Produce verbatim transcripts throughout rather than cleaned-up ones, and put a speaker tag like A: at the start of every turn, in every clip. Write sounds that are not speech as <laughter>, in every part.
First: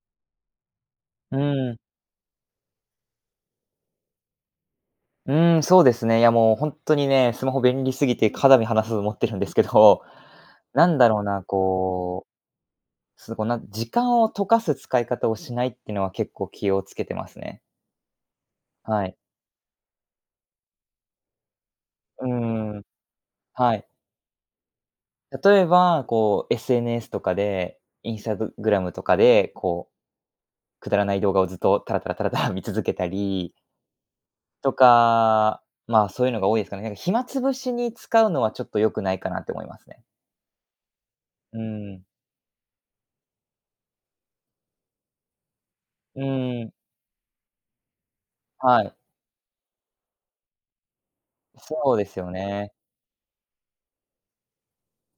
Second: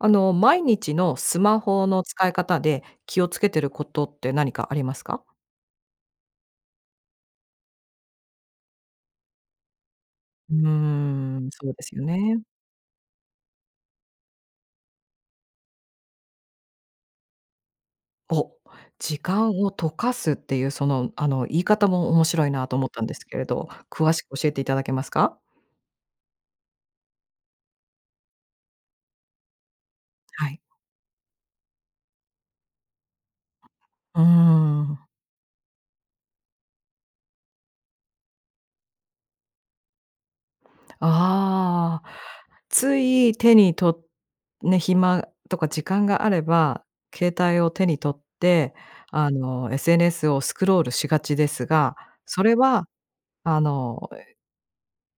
A: あの、毎日の
B: う
A: スマ
B: ん。
A: ホの使い方で、気を付けてることって何かありますか？
B: うーん、そうですね。いやもうほんとにね、スマホ便利すぎてかだみ離さず持ってるんですけど、
A: うー
B: なんだろうな、
A: ん、そうですよ
B: こ
A: ね。
B: う、すこう、なん時間を溶かす使い方をしないってのは結構気をつけてますね。
A: お、
B: はい。
A: 時間を溶かすっていうその、あの、言い方も面
B: うー
A: 白いなと
B: ん、
A: 思ったんですけれど、
B: はい。
A: 詳しく教えて頂けますか？
B: 例えば、こう、SNS とかで、インスタググラムとかで、こ
A: はい。
B: う、くだらない動画をずっとタラタラタラタラ見続けたり
A: うー
B: と
A: ん。
B: か、まあ、そういうのが多いすかね。なんか暇潰しに使うのはちょっと良くないかなって思いますね。うー
A: あ
B: ん。
A: あ。つい手に取ね、暇とか時間
B: う
A: があれ
B: ーん。
A: ば、携帯を手に取って、
B: はい。
A: あの、SNS をスクロールしがちです
B: そ
A: が、
B: うですよ
A: それ
B: ね。
A: は、あの、え、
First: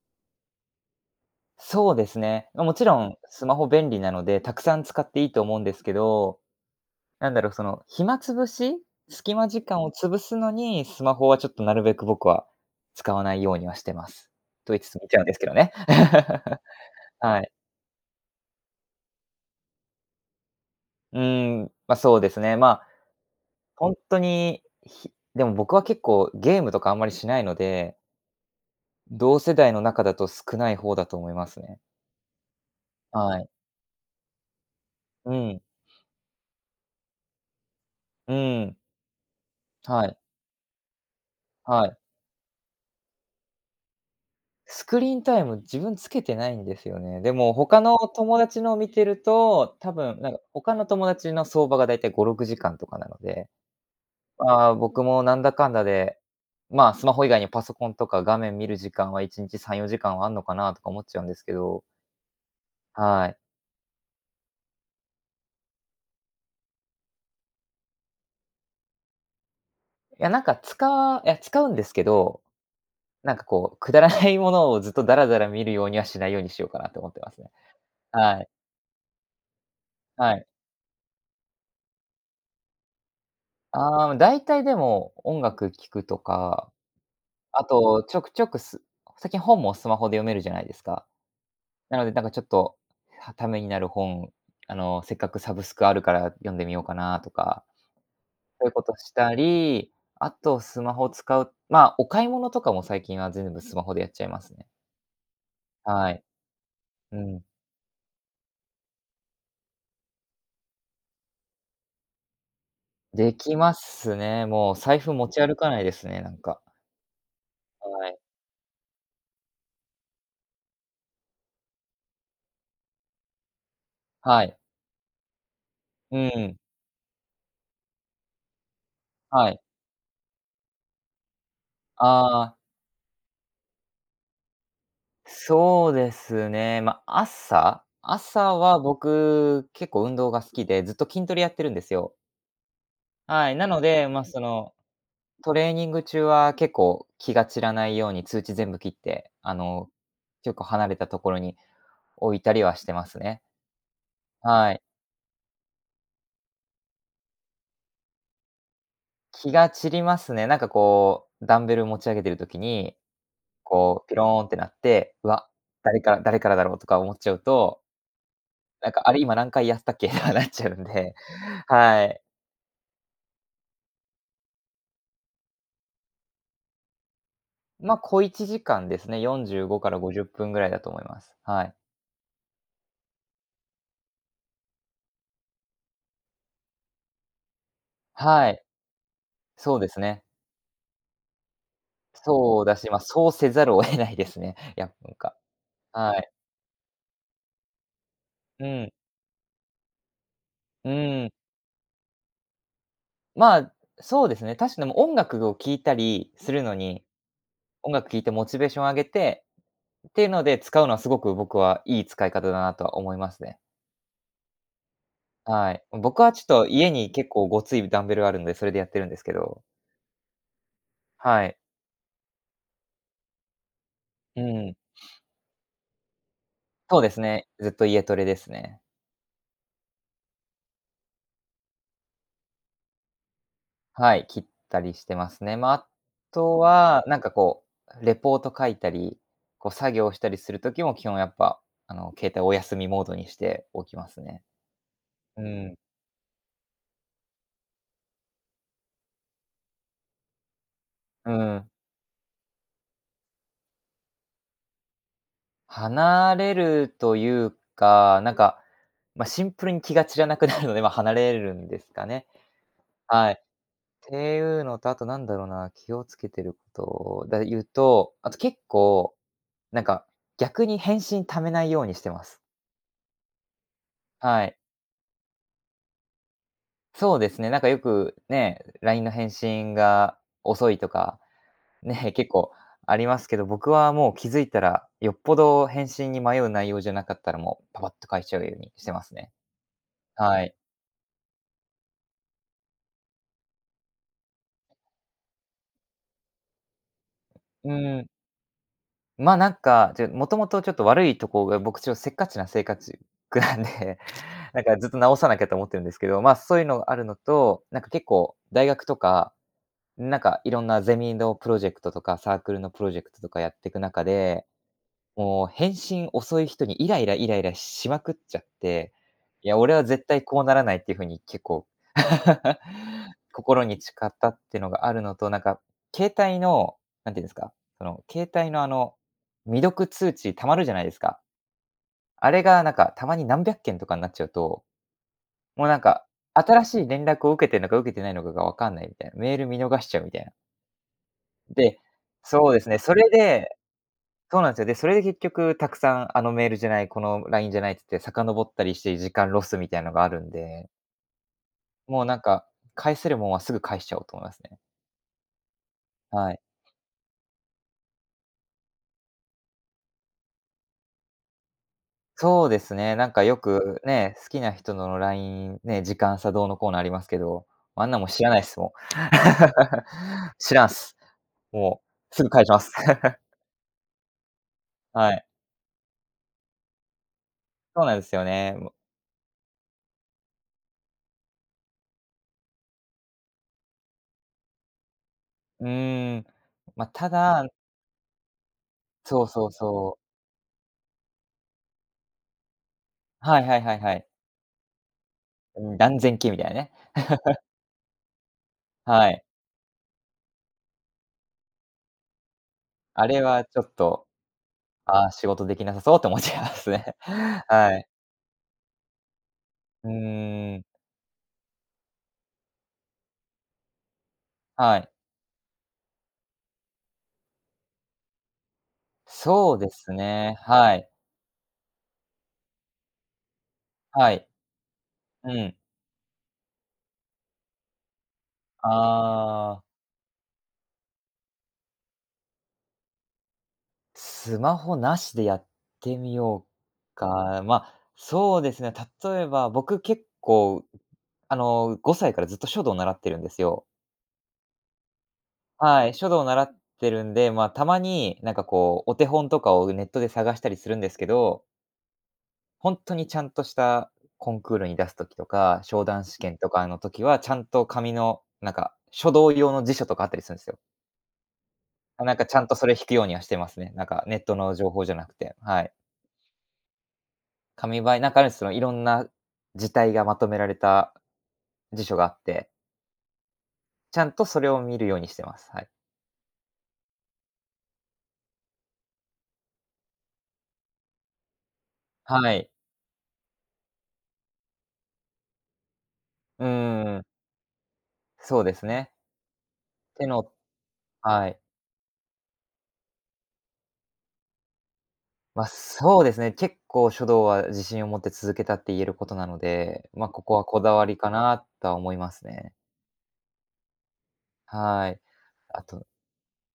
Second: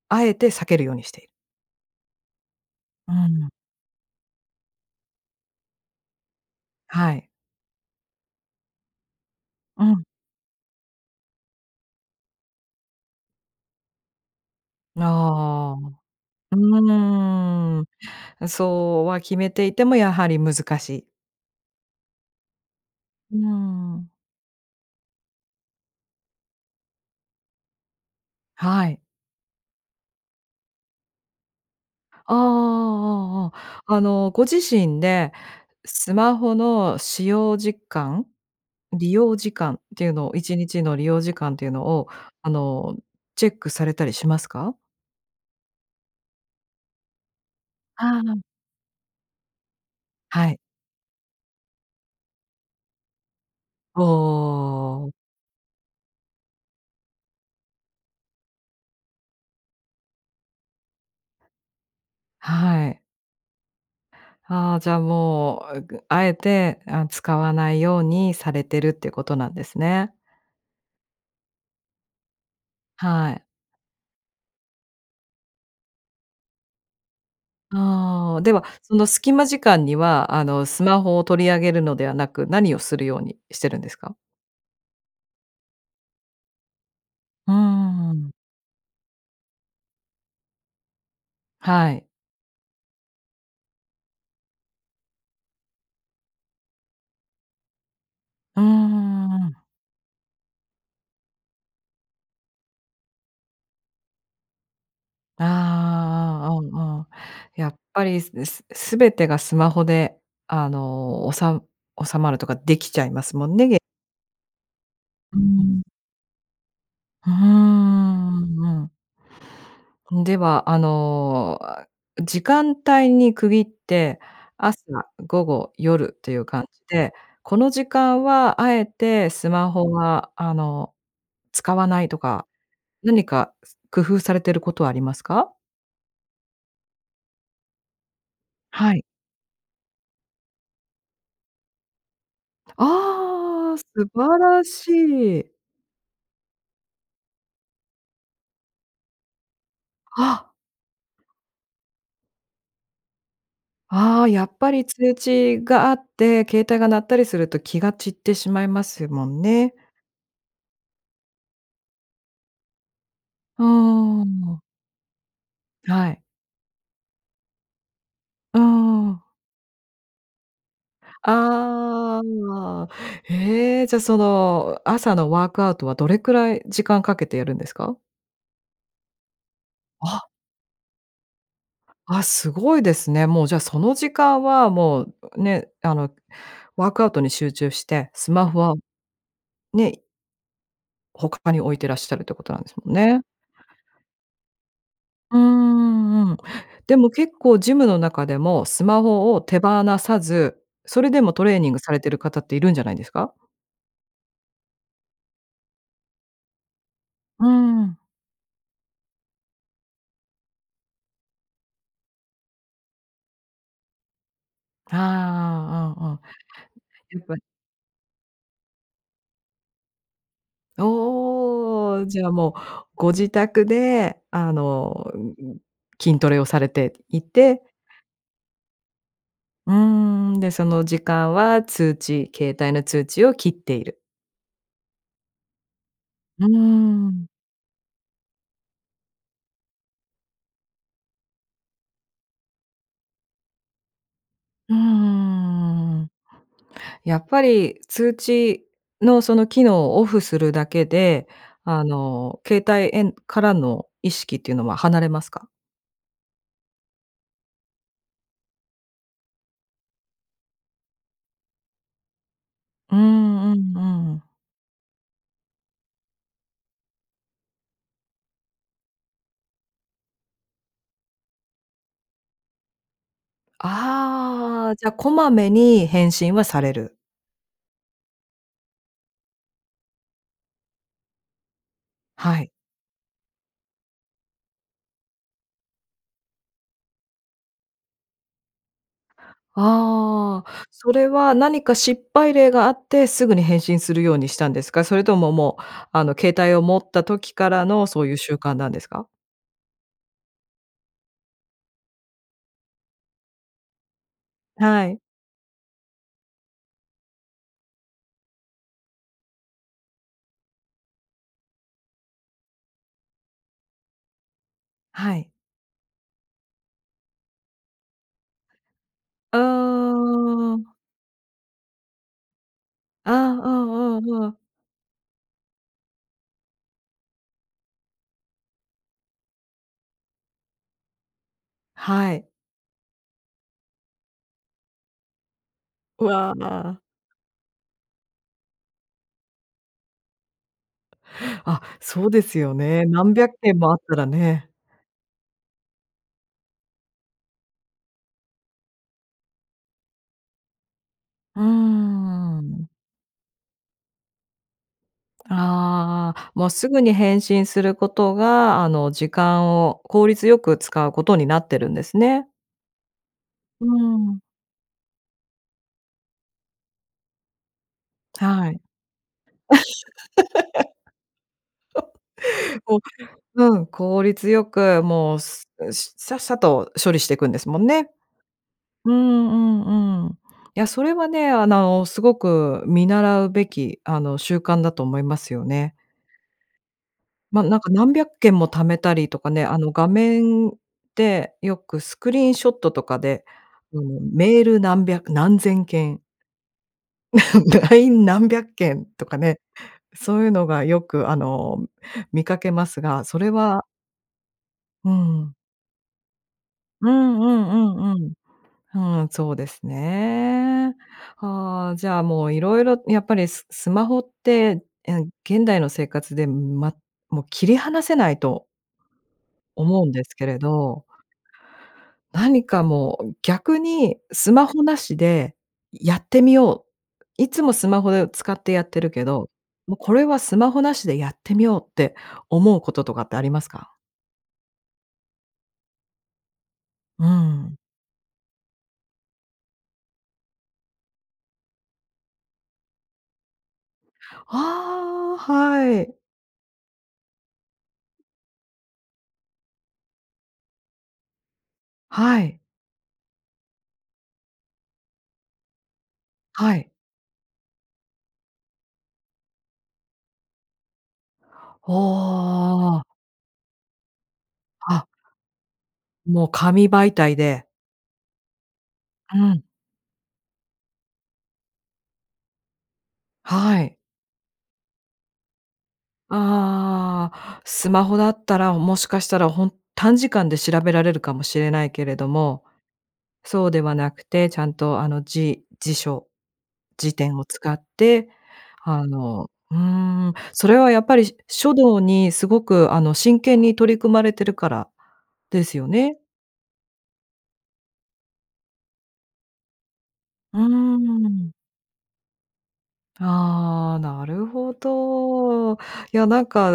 A: あえて避けるようにして。
B: そうですね。ま、もちろ
A: う
B: んス
A: ん。
B: マホ便利なので、たくさん使っていいと思うんですけど、
A: はい。
B: なんだろう、その、暇潰し、隙間時
A: う
B: 間を
A: ん。
B: 潰すのに、スマホはちょっとなるべく僕は使わないようにはしてます。と言いつつ
A: な、
B: 見ちゃうんですけどね。
A: ああ。う
B: <laughs> はい。
A: ーん。あ、そうは決めていても、やはり難しい。
B: うーん、ま、そうですね。ま、
A: うー
B: ほん
A: ん。
B: とに、ひでも僕は結構ゲームとかあんまりしないので。
A: はい。
B: 同世代の中だと少ない方だと思いますね。
A: ああ
B: は
A: ああああ
B: い。
A: ああ。あの、ご自身で、
B: うん。
A: スマホの使用時間、
B: うん。
A: 利用時間って
B: は
A: いう
B: い。
A: のを、いちにちの利用時間っていうの
B: はい。
A: を、あの、チェックされたりしますか？
B: スクリーンタイム、自分つけてないんですよね。でも他の
A: ああ。
B: 友達のを見てると、たぶんなんか
A: はい。
B: 他の友達の相場がだいたいごろくじかんとかなので。
A: お
B: ああ、僕
A: お。
B: もなんだかんだで、まあ、スマホ以外にパソコンとか画面見る時間はいちんちさんよじかんはあんのかなとか思っちゃうんですけど。
A: はい。
B: はい。
A: ああ、じゃあ、もう、あぐ敢えて、あ、使わないようにされてるっていうことなんですね。
B: え、いや、なんかつかいや、使うんですけど、
A: は
B: なん
A: い。
B: かこう、くだらないものをずっとダラダラ見るようにはしないようにしようかなと思ってますね。
A: ああ、
B: はい。
A: では、その隙間時間には、
B: は
A: あ
B: い。
A: の、スマホを取り上げるのではなく、何をするように、してるんです
B: ああ、も
A: か？
B: う大体でも、音楽聴くとか、
A: うー
B: あと、
A: ん、う
B: ちょ
A: ん。
B: くちょくす最近本もスマホで読めるじゃないですか。
A: は
B: なの
A: い。
B: で、なんかちょっと、はためになる本、あの、せっかくサブスクあるから読んでみようかなとか。
A: うん-
B: そういうことし
A: う
B: た
A: んうん。
B: り、あとスマホを使う、まあ、お買い物とかも最近は全部スマホでやっちゃいますね。
A: あ
B: はい。
A: あ、あああ。
B: うん。
A: やっぱりすぬす全てがスマホで、あの、おさう収まるとかできちゃいま
B: で
A: すもん
B: き
A: ね、
B: ま
A: げ
B: すね、もう財布持
A: う
B: ち歩かな
A: ん。
B: いですね、なんか。
A: ふふー
B: はい。
A: ん、うんうん。うん、ではあの、あ、時間帯に区切って、
B: はい。
A: 朝、午後、夜
B: う
A: って
B: ん
A: いう
B: うん。
A: 感じで、この時間は敢えてス
B: はい。
A: マホはあの、使わないとか、
B: ああ。
A: 何か、す工夫されてることはありますか？
B: そうですね、ま、朝朝は
A: はい。
B: 僕、結構運動が好きで、ずっと筋トレやってるんですよ。はい、な
A: ああ、
B: の
A: 素
B: で、まあ、
A: 晴
B: そ
A: ら
B: の、
A: しい。
B: トレーニング中は結構、気が散らないように通知全部切って、あの、
A: あ。
B: 結構離れたところに、置いたりはしてますね。
A: ああ、やっぱ
B: はい。
A: り通知があって、携帯が鳴ったりすると気が散ってしまいますもん
B: 気が
A: ね。
B: 散りますね。なんかこうダンベルを持ち上げてる時に、
A: う
B: こう、ピ
A: ー
B: ローンって
A: ん。
B: なって、うわ、誰
A: は
B: か
A: い。
B: ら誰からだろうとか思っちゃうと。
A: う
B: なんかあれ
A: ん。
B: 今何回やったっけ、あ、なっちゃうんで。はい。
A: ああ。へえ、じゃあ、その朝のワークアウトはどれくらい、時間かけてやるんですか？
B: ま、小いちじかんですね、よんじゅうごからごじゅっ
A: あ。
B: ぷんぐらいだと思います。はい。
A: あ、すごいですね、もうじゃあその時間はもう、ね、あの、ワークアウトに集中して、スマ
B: は
A: ホ
B: い。
A: は、
B: そうで
A: ね。
B: す
A: い
B: ね。
A: 他に置いていらっしゃるっていうことな
B: そ
A: ん
B: う
A: です
B: だし、
A: もん
B: ま、
A: ね。
B: そうせざるを得ないですね、いやなんか、
A: うー
B: は
A: ん、
B: い。
A: うん。でも結構ジムの中でも
B: う
A: ス
B: ん。
A: マホを手放さず、
B: う
A: それで
B: ん。
A: もトレーニングされてる方っているんじゃないですか？
B: ま、そうですね、確かにも音楽を聴いたりするのに。
A: う
B: 音
A: ん。
B: 楽聴いてモチベーション上げてっていうので使うのはすごく僕はいい使い方だなとは思いますね。
A: あ
B: はい、
A: あ、ああ。
B: 僕はちょっと家に
A: やっ
B: 結
A: ぱ。
B: 構ごついダンベルがあるんで、それでやってるんですけど。はい。
A: おお、じゃあもうご自宅で
B: う
A: あ
B: ん。
A: の筋トレをされて
B: そうです
A: い
B: ね、
A: て。
B: ずっと家トレですね。
A: うーん、で、その時間は通知、携帯の通知を切っている。
B: はい、切ったりしてますね。ま、あ
A: うー
B: とは、なん
A: ん。
B: かこう、レポート書いたり、こう作業したりするときも、基本やっぱ、あの、携帯をおやすみモードにしておきますね。
A: うー
B: うん。
A: ん。やっぱり、通知のその機能をオフするだけで、
B: うん。
A: あの、携帯えんからの意識っていうのは離れますか？
B: 離れるというか、なんか、ま、シンプルに気が散らなくなるので、ま。離れるんですかね。
A: う
B: はい。っ
A: んうんうん。
B: ていうのと、あとなんだろうな、気をつけてることで言うと、あと結構、なんか逆に返信溜めないようにしてます。はい。
A: ああ、じゃ、こまめに返信はされる。
B: そうですね、なんかよくね、LINE の返信が遅いとか、ね、結
A: はい。
B: 構ありますけど、僕はもう気づいたら、よっぽど返信に迷う内容じゃなかったら、もうパパッと返しちゃうようにしてますね。は
A: あ
B: い。
A: あ。それは何か失敗例があって、すぐに返信するようにしたんですか？それとも、もう、あの、携帯を持った時から
B: う
A: の、そ
B: ん。
A: ういう習慣なんですか？
B: ま、なんか、ちょもともとちょっと悪いとこが僕ちょっとせっかちなせいかちくなんで、なんか
A: は
B: ずっと
A: い。
B: 直さなきゃと思ってるんですけど。ま、そういうのがあるのと、なんか結構大学とか、なんかいろんなゼミのプロジェクトとか、サークルのプロジェクトとかやってく中で、
A: はい。
B: もう返信遅い人にイライライライラしまくっちゃって。
A: う
B: いや、俺は絶対こうな
A: ー
B: ら
A: ん。
B: ないっていうふうに結構、<laughs>
A: ああ、う
B: 心に誓
A: ん
B: っ
A: うんう
B: た
A: ん。
B: ってのがあるのと、なんか携帯の、なんていうんですか。その携帯のあの、未読通知溜まるじゃないですか？
A: はい。
B: あれがなんかたまに何百件とかんなっちゃうと、もうなん
A: う
B: か、
A: わ
B: 新
A: あ。
B: しい連絡を受けてんのか受けてないのかが分かんないみたいな、メール見逃しちゃうみたいな。
A: あ、
B: で、
A: そうです
B: そ
A: よ
B: うですね。
A: ね。
B: それ
A: 何百
B: で
A: 件もあったら
B: そう
A: ね。
B: なんですよ。で、それで結局たくさん、あのメールじゃない、このラインじゃないって言って、遡ったりして、時間ロスみたいのがあるんで。
A: うー
B: もうなんか、
A: ん。
B: 返せるもんは、すぐ返しちゃおうと思いますね。
A: ああ、
B: はい。
A: もうすぐに返信する事が、あの、時間を効率良く使う事になってるんですね。
B: そうですね。なんかよ
A: うー
B: くね、
A: ん。
B: 好きな人のラインね、時間差どうのこうの、ありますけど、あんなもん、知らないっ
A: はい。
B: すもん。<laughs> 知らんっす。もう、すぐ返しま
A: <laughs>
B: す。
A: こ
B: <chuckles>
A: う、うん、効率よく、
B: は
A: もう、
B: い。
A: すん、さっさと処理していくんですもん
B: そう
A: ね。
B: なんですよね、も。
A: うんうんうん。いや、それはね、あの、凄く見習うべき、あの、習慣だと思いますよ
B: う
A: ね。
B: ーん、ま、た
A: まあ、
B: だ
A: なんか何百件も溜めたりと
B: そう
A: かね、
B: そう
A: あの、画
B: そう。
A: 面で、よくスクリーンショットとかで、
B: はいはいは
A: あ
B: い
A: の
B: はい。
A: メール、何百、何
B: う
A: 千
B: ん、
A: 件
B: 何千件みたいなね。<laughs>
A: <laughs> ライン、何百件と
B: は
A: か
B: い。
A: ね、そう言うのが、よく、あの、見かけますが、
B: あ
A: そ
B: れ
A: れ
B: はちょ
A: は
B: っと、
A: う
B: ああ、仕
A: ん。
B: 事出来なさそうって思っちゃいます
A: う
B: ね。
A: んうん
B: は
A: う
B: い。
A: んうん。うーん、そうです
B: うーん。
A: ね。ああ、じゃあ、もう色々、やっぱりススマホって、
B: はい。
A: えん現代の生活で、ま、もう切り離せないと
B: そうで
A: 思うん
B: す
A: ですけ
B: ね、
A: れ
B: は
A: ど。
B: い。
A: 何かもう、逆に
B: はい。
A: スマホ無し
B: う
A: で
B: ん。
A: やってみよう。いつもスマホで使ってやってるけど、
B: ああ。
A: も、これは、スマホ無しでやってみようって、思う事とかってありますか？
B: スマホ無しでやってみよう
A: う
B: か。
A: ん。
B: ま、そうですね、例えば、僕、結構、あの、ごさいからずっと書道習ってるんですよ。
A: ああ、は
B: はい、
A: い。
B: 書道習ってるんで、まあ、たまになんか、こう、お手本とかをネットで探したりするんですけど。
A: はい。
B: ほんとにちゃんとしたコンクールに出す時とか、昇段試験と
A: は
B: か
A: い。
B: の時は、ちゃんと紙の、なんか、書道用の辞書とかあったりすんすよ。
A: お
B: あ、なんかちゃんとそれ
A: お、ああ。
B: 引くようにはしてますね。なんかネットの情報
A: あ
B: じゃなくて、はい。
A: もう紙媒体で。
B: 紙ばい中の、その色んな
A: うん。
B: 字体がまとめられた辞書があって。
A: はい。
B: ちゃんとそれを見るようにしてます、はい。
A: ああ、スマホだったら、もしかしたらほん短時間で調べられるかもしれないけれど
B: は
A: も、
B: い。
A: そうではなくて、ちゃんとあの、じ辞書
B: うんう
A: 辞
B: んうん。
A: 典を使って、
B: そうです
A: あ
B: ね。
A: の、うー
B: て
A: ん。
B: の
A: それはやっぱり、し
B: はい。
A: 書道に、すごくあの真剣に取り組まれてるから、で
B: ま、
A: すよね？
B: そうですね、結構書道は自信を持って続けたって言えることなので、まあここ
A: うー
B: はこだわりか
A: ん。
B: な、とは思いますね。
A: ああ、なるほ
B: はい。
A: ど。い
B: あと
A: や、なんか、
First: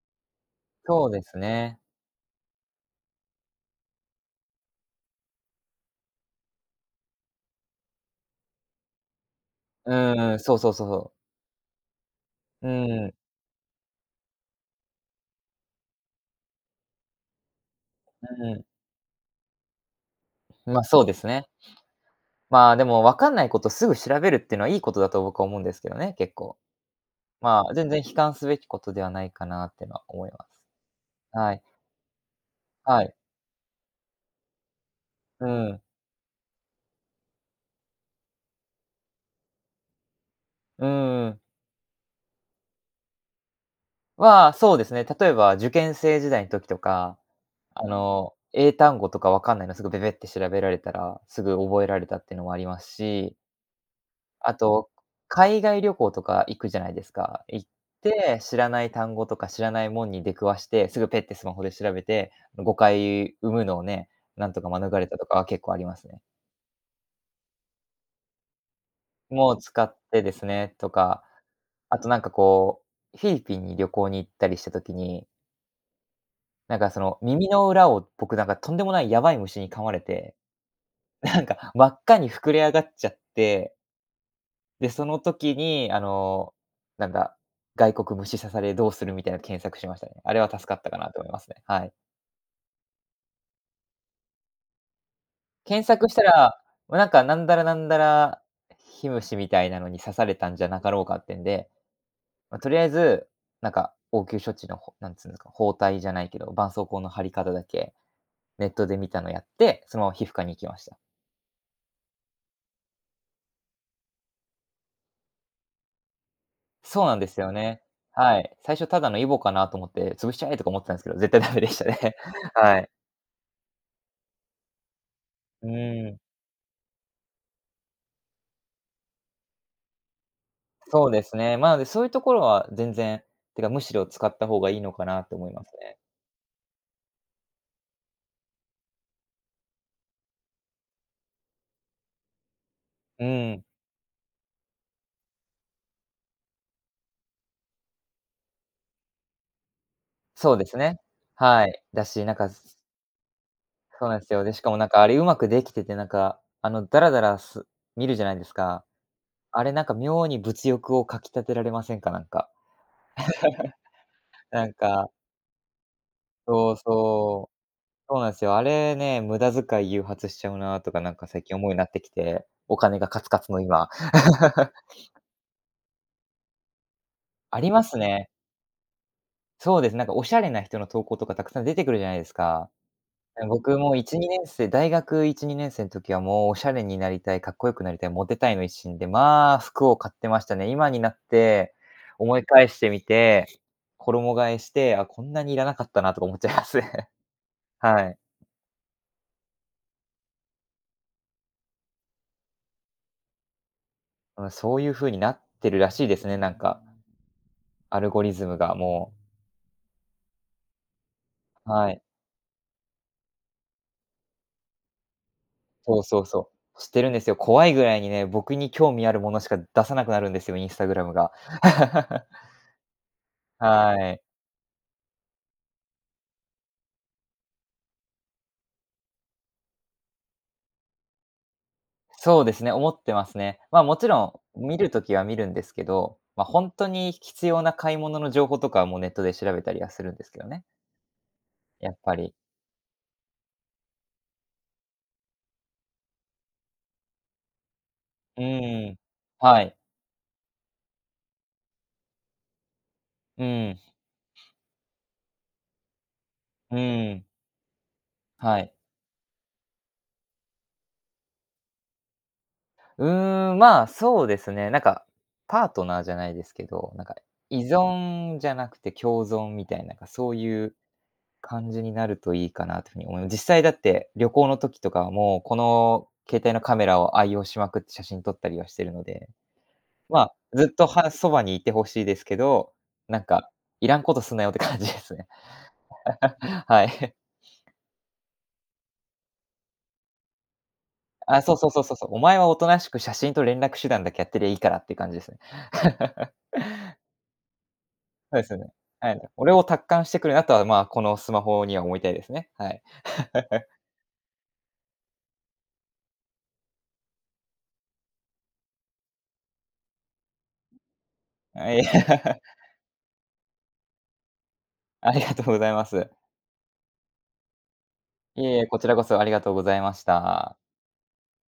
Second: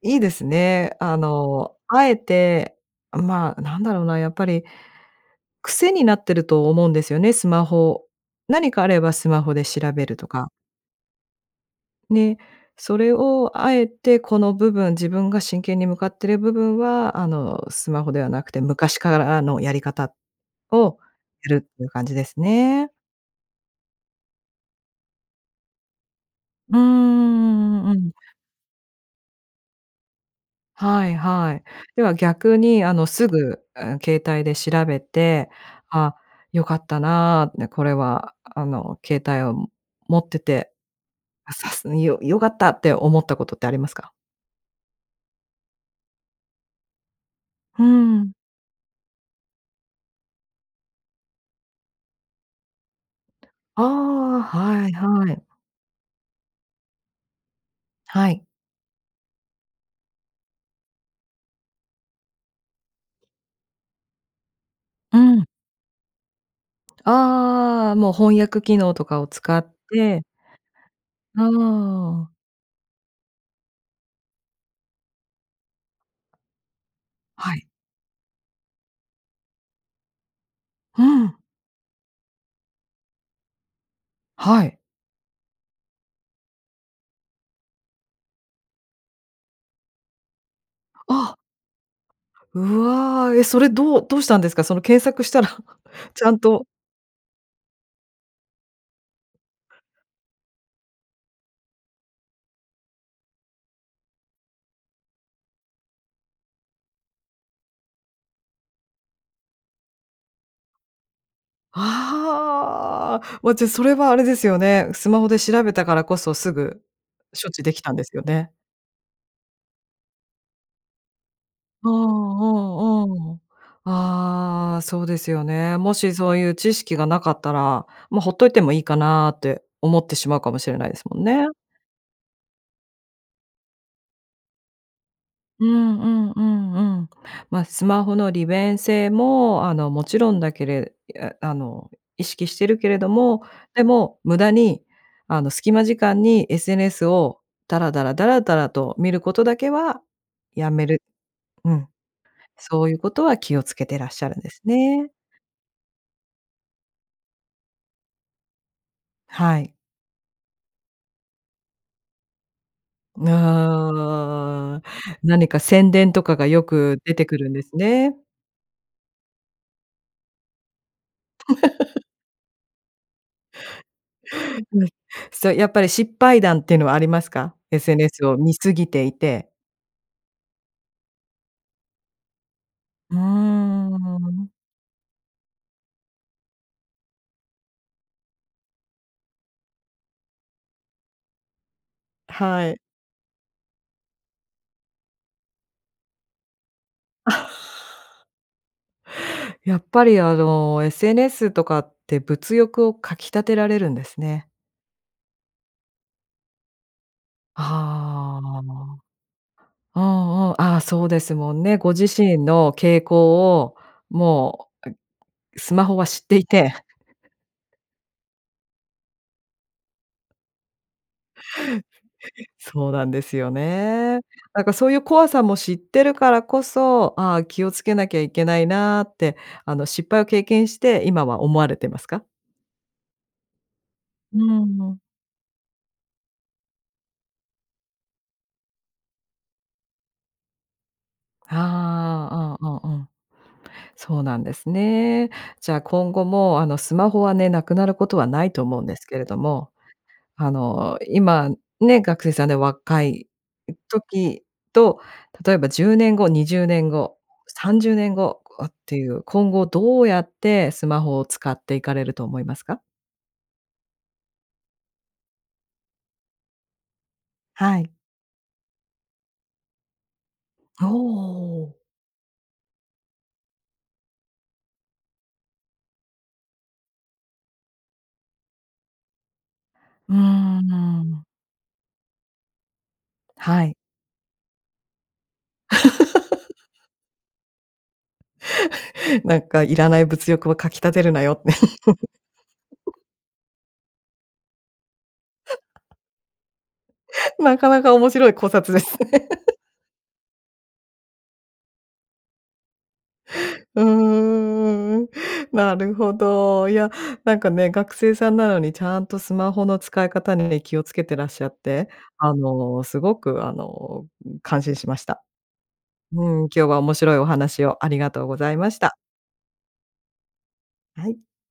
A: 良いですね。
B: そう
A: あ
B: です
A: の、
B: ね。
A: 敢えて、あ、まあなんだろうな。やっぱり癖になってると思うんですよね、スマホ。何かあればスマホで調べると
B: うん、
A: か。
B: そうそうそうそう。
A: ね、
B: う
A: それ
B: ん。
A: を敢えてこの部分、自分が真剣に向かっている部分はあのスマホではな
B: う
A: くて、
B: ん。
A: 昔からのやり方、
B: ま、
A: を
B: そうですね。
A: やるっていう感じです
B: まあ、で
A: ね。
B: もわかんないことすぐ調べるっていうのはいいことだと僕は思うんですけどね、結構。
A: うー
B: まあ、全
A: ん、う
B: 然
A: ん。
B: 悲観すべきことではないかなっていうのは思います。
A: はい
B: は
A: はい。
B: い。
A: では逆にあ
B: は
A: の、
B: い。
A: すぐ、うん、携帯で調べ
B: う
A: て、
B: ん。
A: あ、良かったな、ね、これはあの、携帯を持ってて、
B: ううん。
A: <unintelligible> よ良かったって思ったことってありますか？
B: は、そうですね、例えば受験生時代ん時とか、
A: ふ
B: あ
A: ん。
B: の、英単語とかわかんないのすぐべべって調べられたら、すぐ覚えられたっていうのもありますし。
A: ああ、
B: あ
A: は
B: と、
A: いはい。
B: 海外旅行とか行くじゃないですか。行っ
A: は
B: て、
A: い。
B: 知らない単語とか知らないもんに出くわして、すぐペッってスマホで調べて、誤解生むのをね、なんとか免れ
A: う
B: たとか
A: ん。
B: は結構ありますね。
A: ああ、もう翻訳機能とかを
B: も
A: 使
B: う
A: っ
B: 使っ
A: て。
B: てですね。とか、
A: あ
B: あとなんか
A: あ。
B: こう、フィリピンに旅行に行ったりした時になんかその耳
A: はい。
B: の裏を、僕なんかとんでもないやばい虫に噛まれて。
A: ふん。
B: なんか真っ赤に膨れ上がっちゃって。
A: はい。
B: で、その時にあの、なんだ、「外国虫刺されどうする」みたいの検索しましたね。あれは助かったかなと思い
A: あ。
B: ますね、はい。
A: うわ、え、それどうどうしたんですか？その検索したら <chuckles>
B: 検索した
A: ちゃん
B: ら、
A: と
B: もうなんか、なんだらなんだら火虫みたいなのに刺されたんじゃなかろうかってんで。ま、とりあえず、なんか応急処置のほなんつうんですか、包帯じゃないけど、絆創膏の貼り方だけ、ネットで見たのやって、そのまま皮膚科に行きました。
A: ああ。もう、じゃ、それはあれですよね。スマホで調べたからこそ、すぐ、
B: そうなんです
A: 処
B: よ
A: 置でき
B: ね。
A: たんですよ
B: は
A: ね。
B: い。最初ただのイボかなと思って、潰しちゃえとか思ってたんですけど、絶対ダメでした
A: ああ
B: ね。はい。
A: ああああ。ああ、そうですよ
B: う
A: ね。もし
B: ん。
A: そういう知識が無かったら、もうほっといてもいいかなって思ってしまうかもしれないです
B: そう
A: も
B: で
A: ん
B: す
A: ね。
B: ね、まあ、で、そういうところは全然、ていうか、むしろ使った方がいいのかなって思いま
A: う
B: すね。
A: んうんうんうん。ま、スマホの利便性もあの、もちろんだけれいや、あの、意識してるけれど
B: う
A: も、
B: ん。
A: でも無駄に、あの、隙間時間に SNS を、だらだらだらだらと見ることだけは、
B: そうで
A: 止
B: す
A: め
B: ね。
A: る。
B: は
A: う
B: い、
A: ん。
B: だし、なんか
A: そういうことは気を付けてら
B: そう
A: っ
B: なん
A: しゃ
B: す
A: るん
B: よ。
A: で
B: で、し
A: す
B: かもなんかあ
A: ね。
B: れうまくできてて、なんか、あのダラダラす見るじゃないですか？
A: は
B: あれ
A: い。
B: なんか妙に物欲を掻き立てられませんか？なんか。<laughs> なん
A: あ
B: か
A: あ、何か宣伝とかがよ
B: そう
A: く出てくる
B: そ
A: ん
B: う。
A: ですね。
B: そうなんすよ。あれね、無駄遣い誘発しちゃうなとか、なんか最近思うようになって
A: <laughs>
B: きて、お金がカツカツの今。
A: う
B: <laughs>
A: ん。そう、やっぱり失敗談っていうのはありますか
B: あります
A: ？SNS
B: ね。
A: を見過ぎていて。
B: そうですね。なんかおしゃれな人の投稿とかたくさん出てくるじゃないですか？
A: うー
B: え、僕もいちにねん
A: ん。
B: せい大学いちにねんせいん時はもうおしゃれになりたい、かっこよくなりたい、モテたいの一心で、まあ、服を買ってましたね。今になって思い返
A: はい。
B: してみて、衣替えして、あ、こんなにいらなかったなとか思っちゃいますね。はい。
A: <laughs> やっぱり、あの SNS とかって物欲を掻き立てられるんです
B: う
A: ね。
B: ん、そういう風になってるらしいですね、なんか。アルゴリ
A: あ
B: ズム
A: あ。
B: がもう。
A: うんうん。ああ、そうですもんね。ご
B: はい。
A: 自身の傾向を、もう、あスマホ
B: そう
A: は
B: そ
A: 知っ
B: う
A: てい
B: そ
A: て。
B: う。知ってるんですよ。怖いぐらいにね、僕に興味あるものしか出さなくなるんですよ、インスタグラムが。<laughs>
A: そうなんですよ
B: は
A: ね。
B: い。
A: なんかそういう怖さも知ってるからこそ、ああ、気を付けなきゃいけないなって、あの、失敗を経験して、今は思われてますか？
B: そうですね、思ってますね。まあ、もちろ
A: う
B: ん見る
A: ん。
B: ときは見るんですけど、ま、ほんとに必要な買い物の情報とかはもうネットで調べたりはするんですけどね。やっぱり。
A: ああ、うんうんうん。そうなんですね。じゃあ、今後もあの、スマホはね、無くなることは
B: う
A: ないと思うんで
B: ん、
A: すけれど
B: は
A: も、
B: い。
A: あの、今ね、学生さんで若い、
B: う
A: う
B: ん。
A: 時と、例えばじゅうねんご、にじゅう
B: う
A: ねんご、
B: ん。
A: さんじゅうねんご、
B: は
A: を
B: い。
A: っていう、今後どうやってスマホを使っていかれると思いますか？
B: うーん、ま、そうですね、なんか、パートナーじゃないですけど、なんか依
A: はい。
B: 存じゃなくて共存みたいな、ま、そういう
A: あ、お
B: 感
A: お。
B: じになるといいかなってふうに思いま実際だって旅行の時とかはもう、この携帯のカメラを愛用しまくって、写真撮ったりはしてるので。
A: うー
B: まあ、
A: んう
B: ずっと、は、
A: ーん。
B: そばにいてほしいですけど、なんか、
A: はい。
B: いらんことすんなよって感じですね。<laughs> は
A: <laughs>
B: い。
A: <chuckles> なんかいらない物欲を掻き立てるなよっ
B: あ、
A: て。
B: そうそうそうそうそう。お前はおとなしく
A: <chuckles>
B: 写真と連絡手段だけやってりゃいいからって感じですね。
A: <chuckles>
B: <laughs>
A: まかなか面白い
B: そえ
A: 考
B: すよね。
A: 察です
B: はい、
A: ね。<laughs>
B: 俺を達観してくるなとは、ま、このスマホには思いたいですね、はい。<chuckles>
A: うーん、なるほど。いや、なんかね、学生さんなのにちゃんとスマホの使い方に気を付けていらっしゃっ
B: あ、い
A: て、あ
B: や <laughs>
A: の、すごくあの、うん、感心しまし
B: あり
A: た。
B: がとうございます。
A: うん、今日は面白いお話をありがとうご
B: い
A: ざい
B: えいえ、
A: まし
B: こちら
A: た。
B: こそありがとうございました。
A: はい。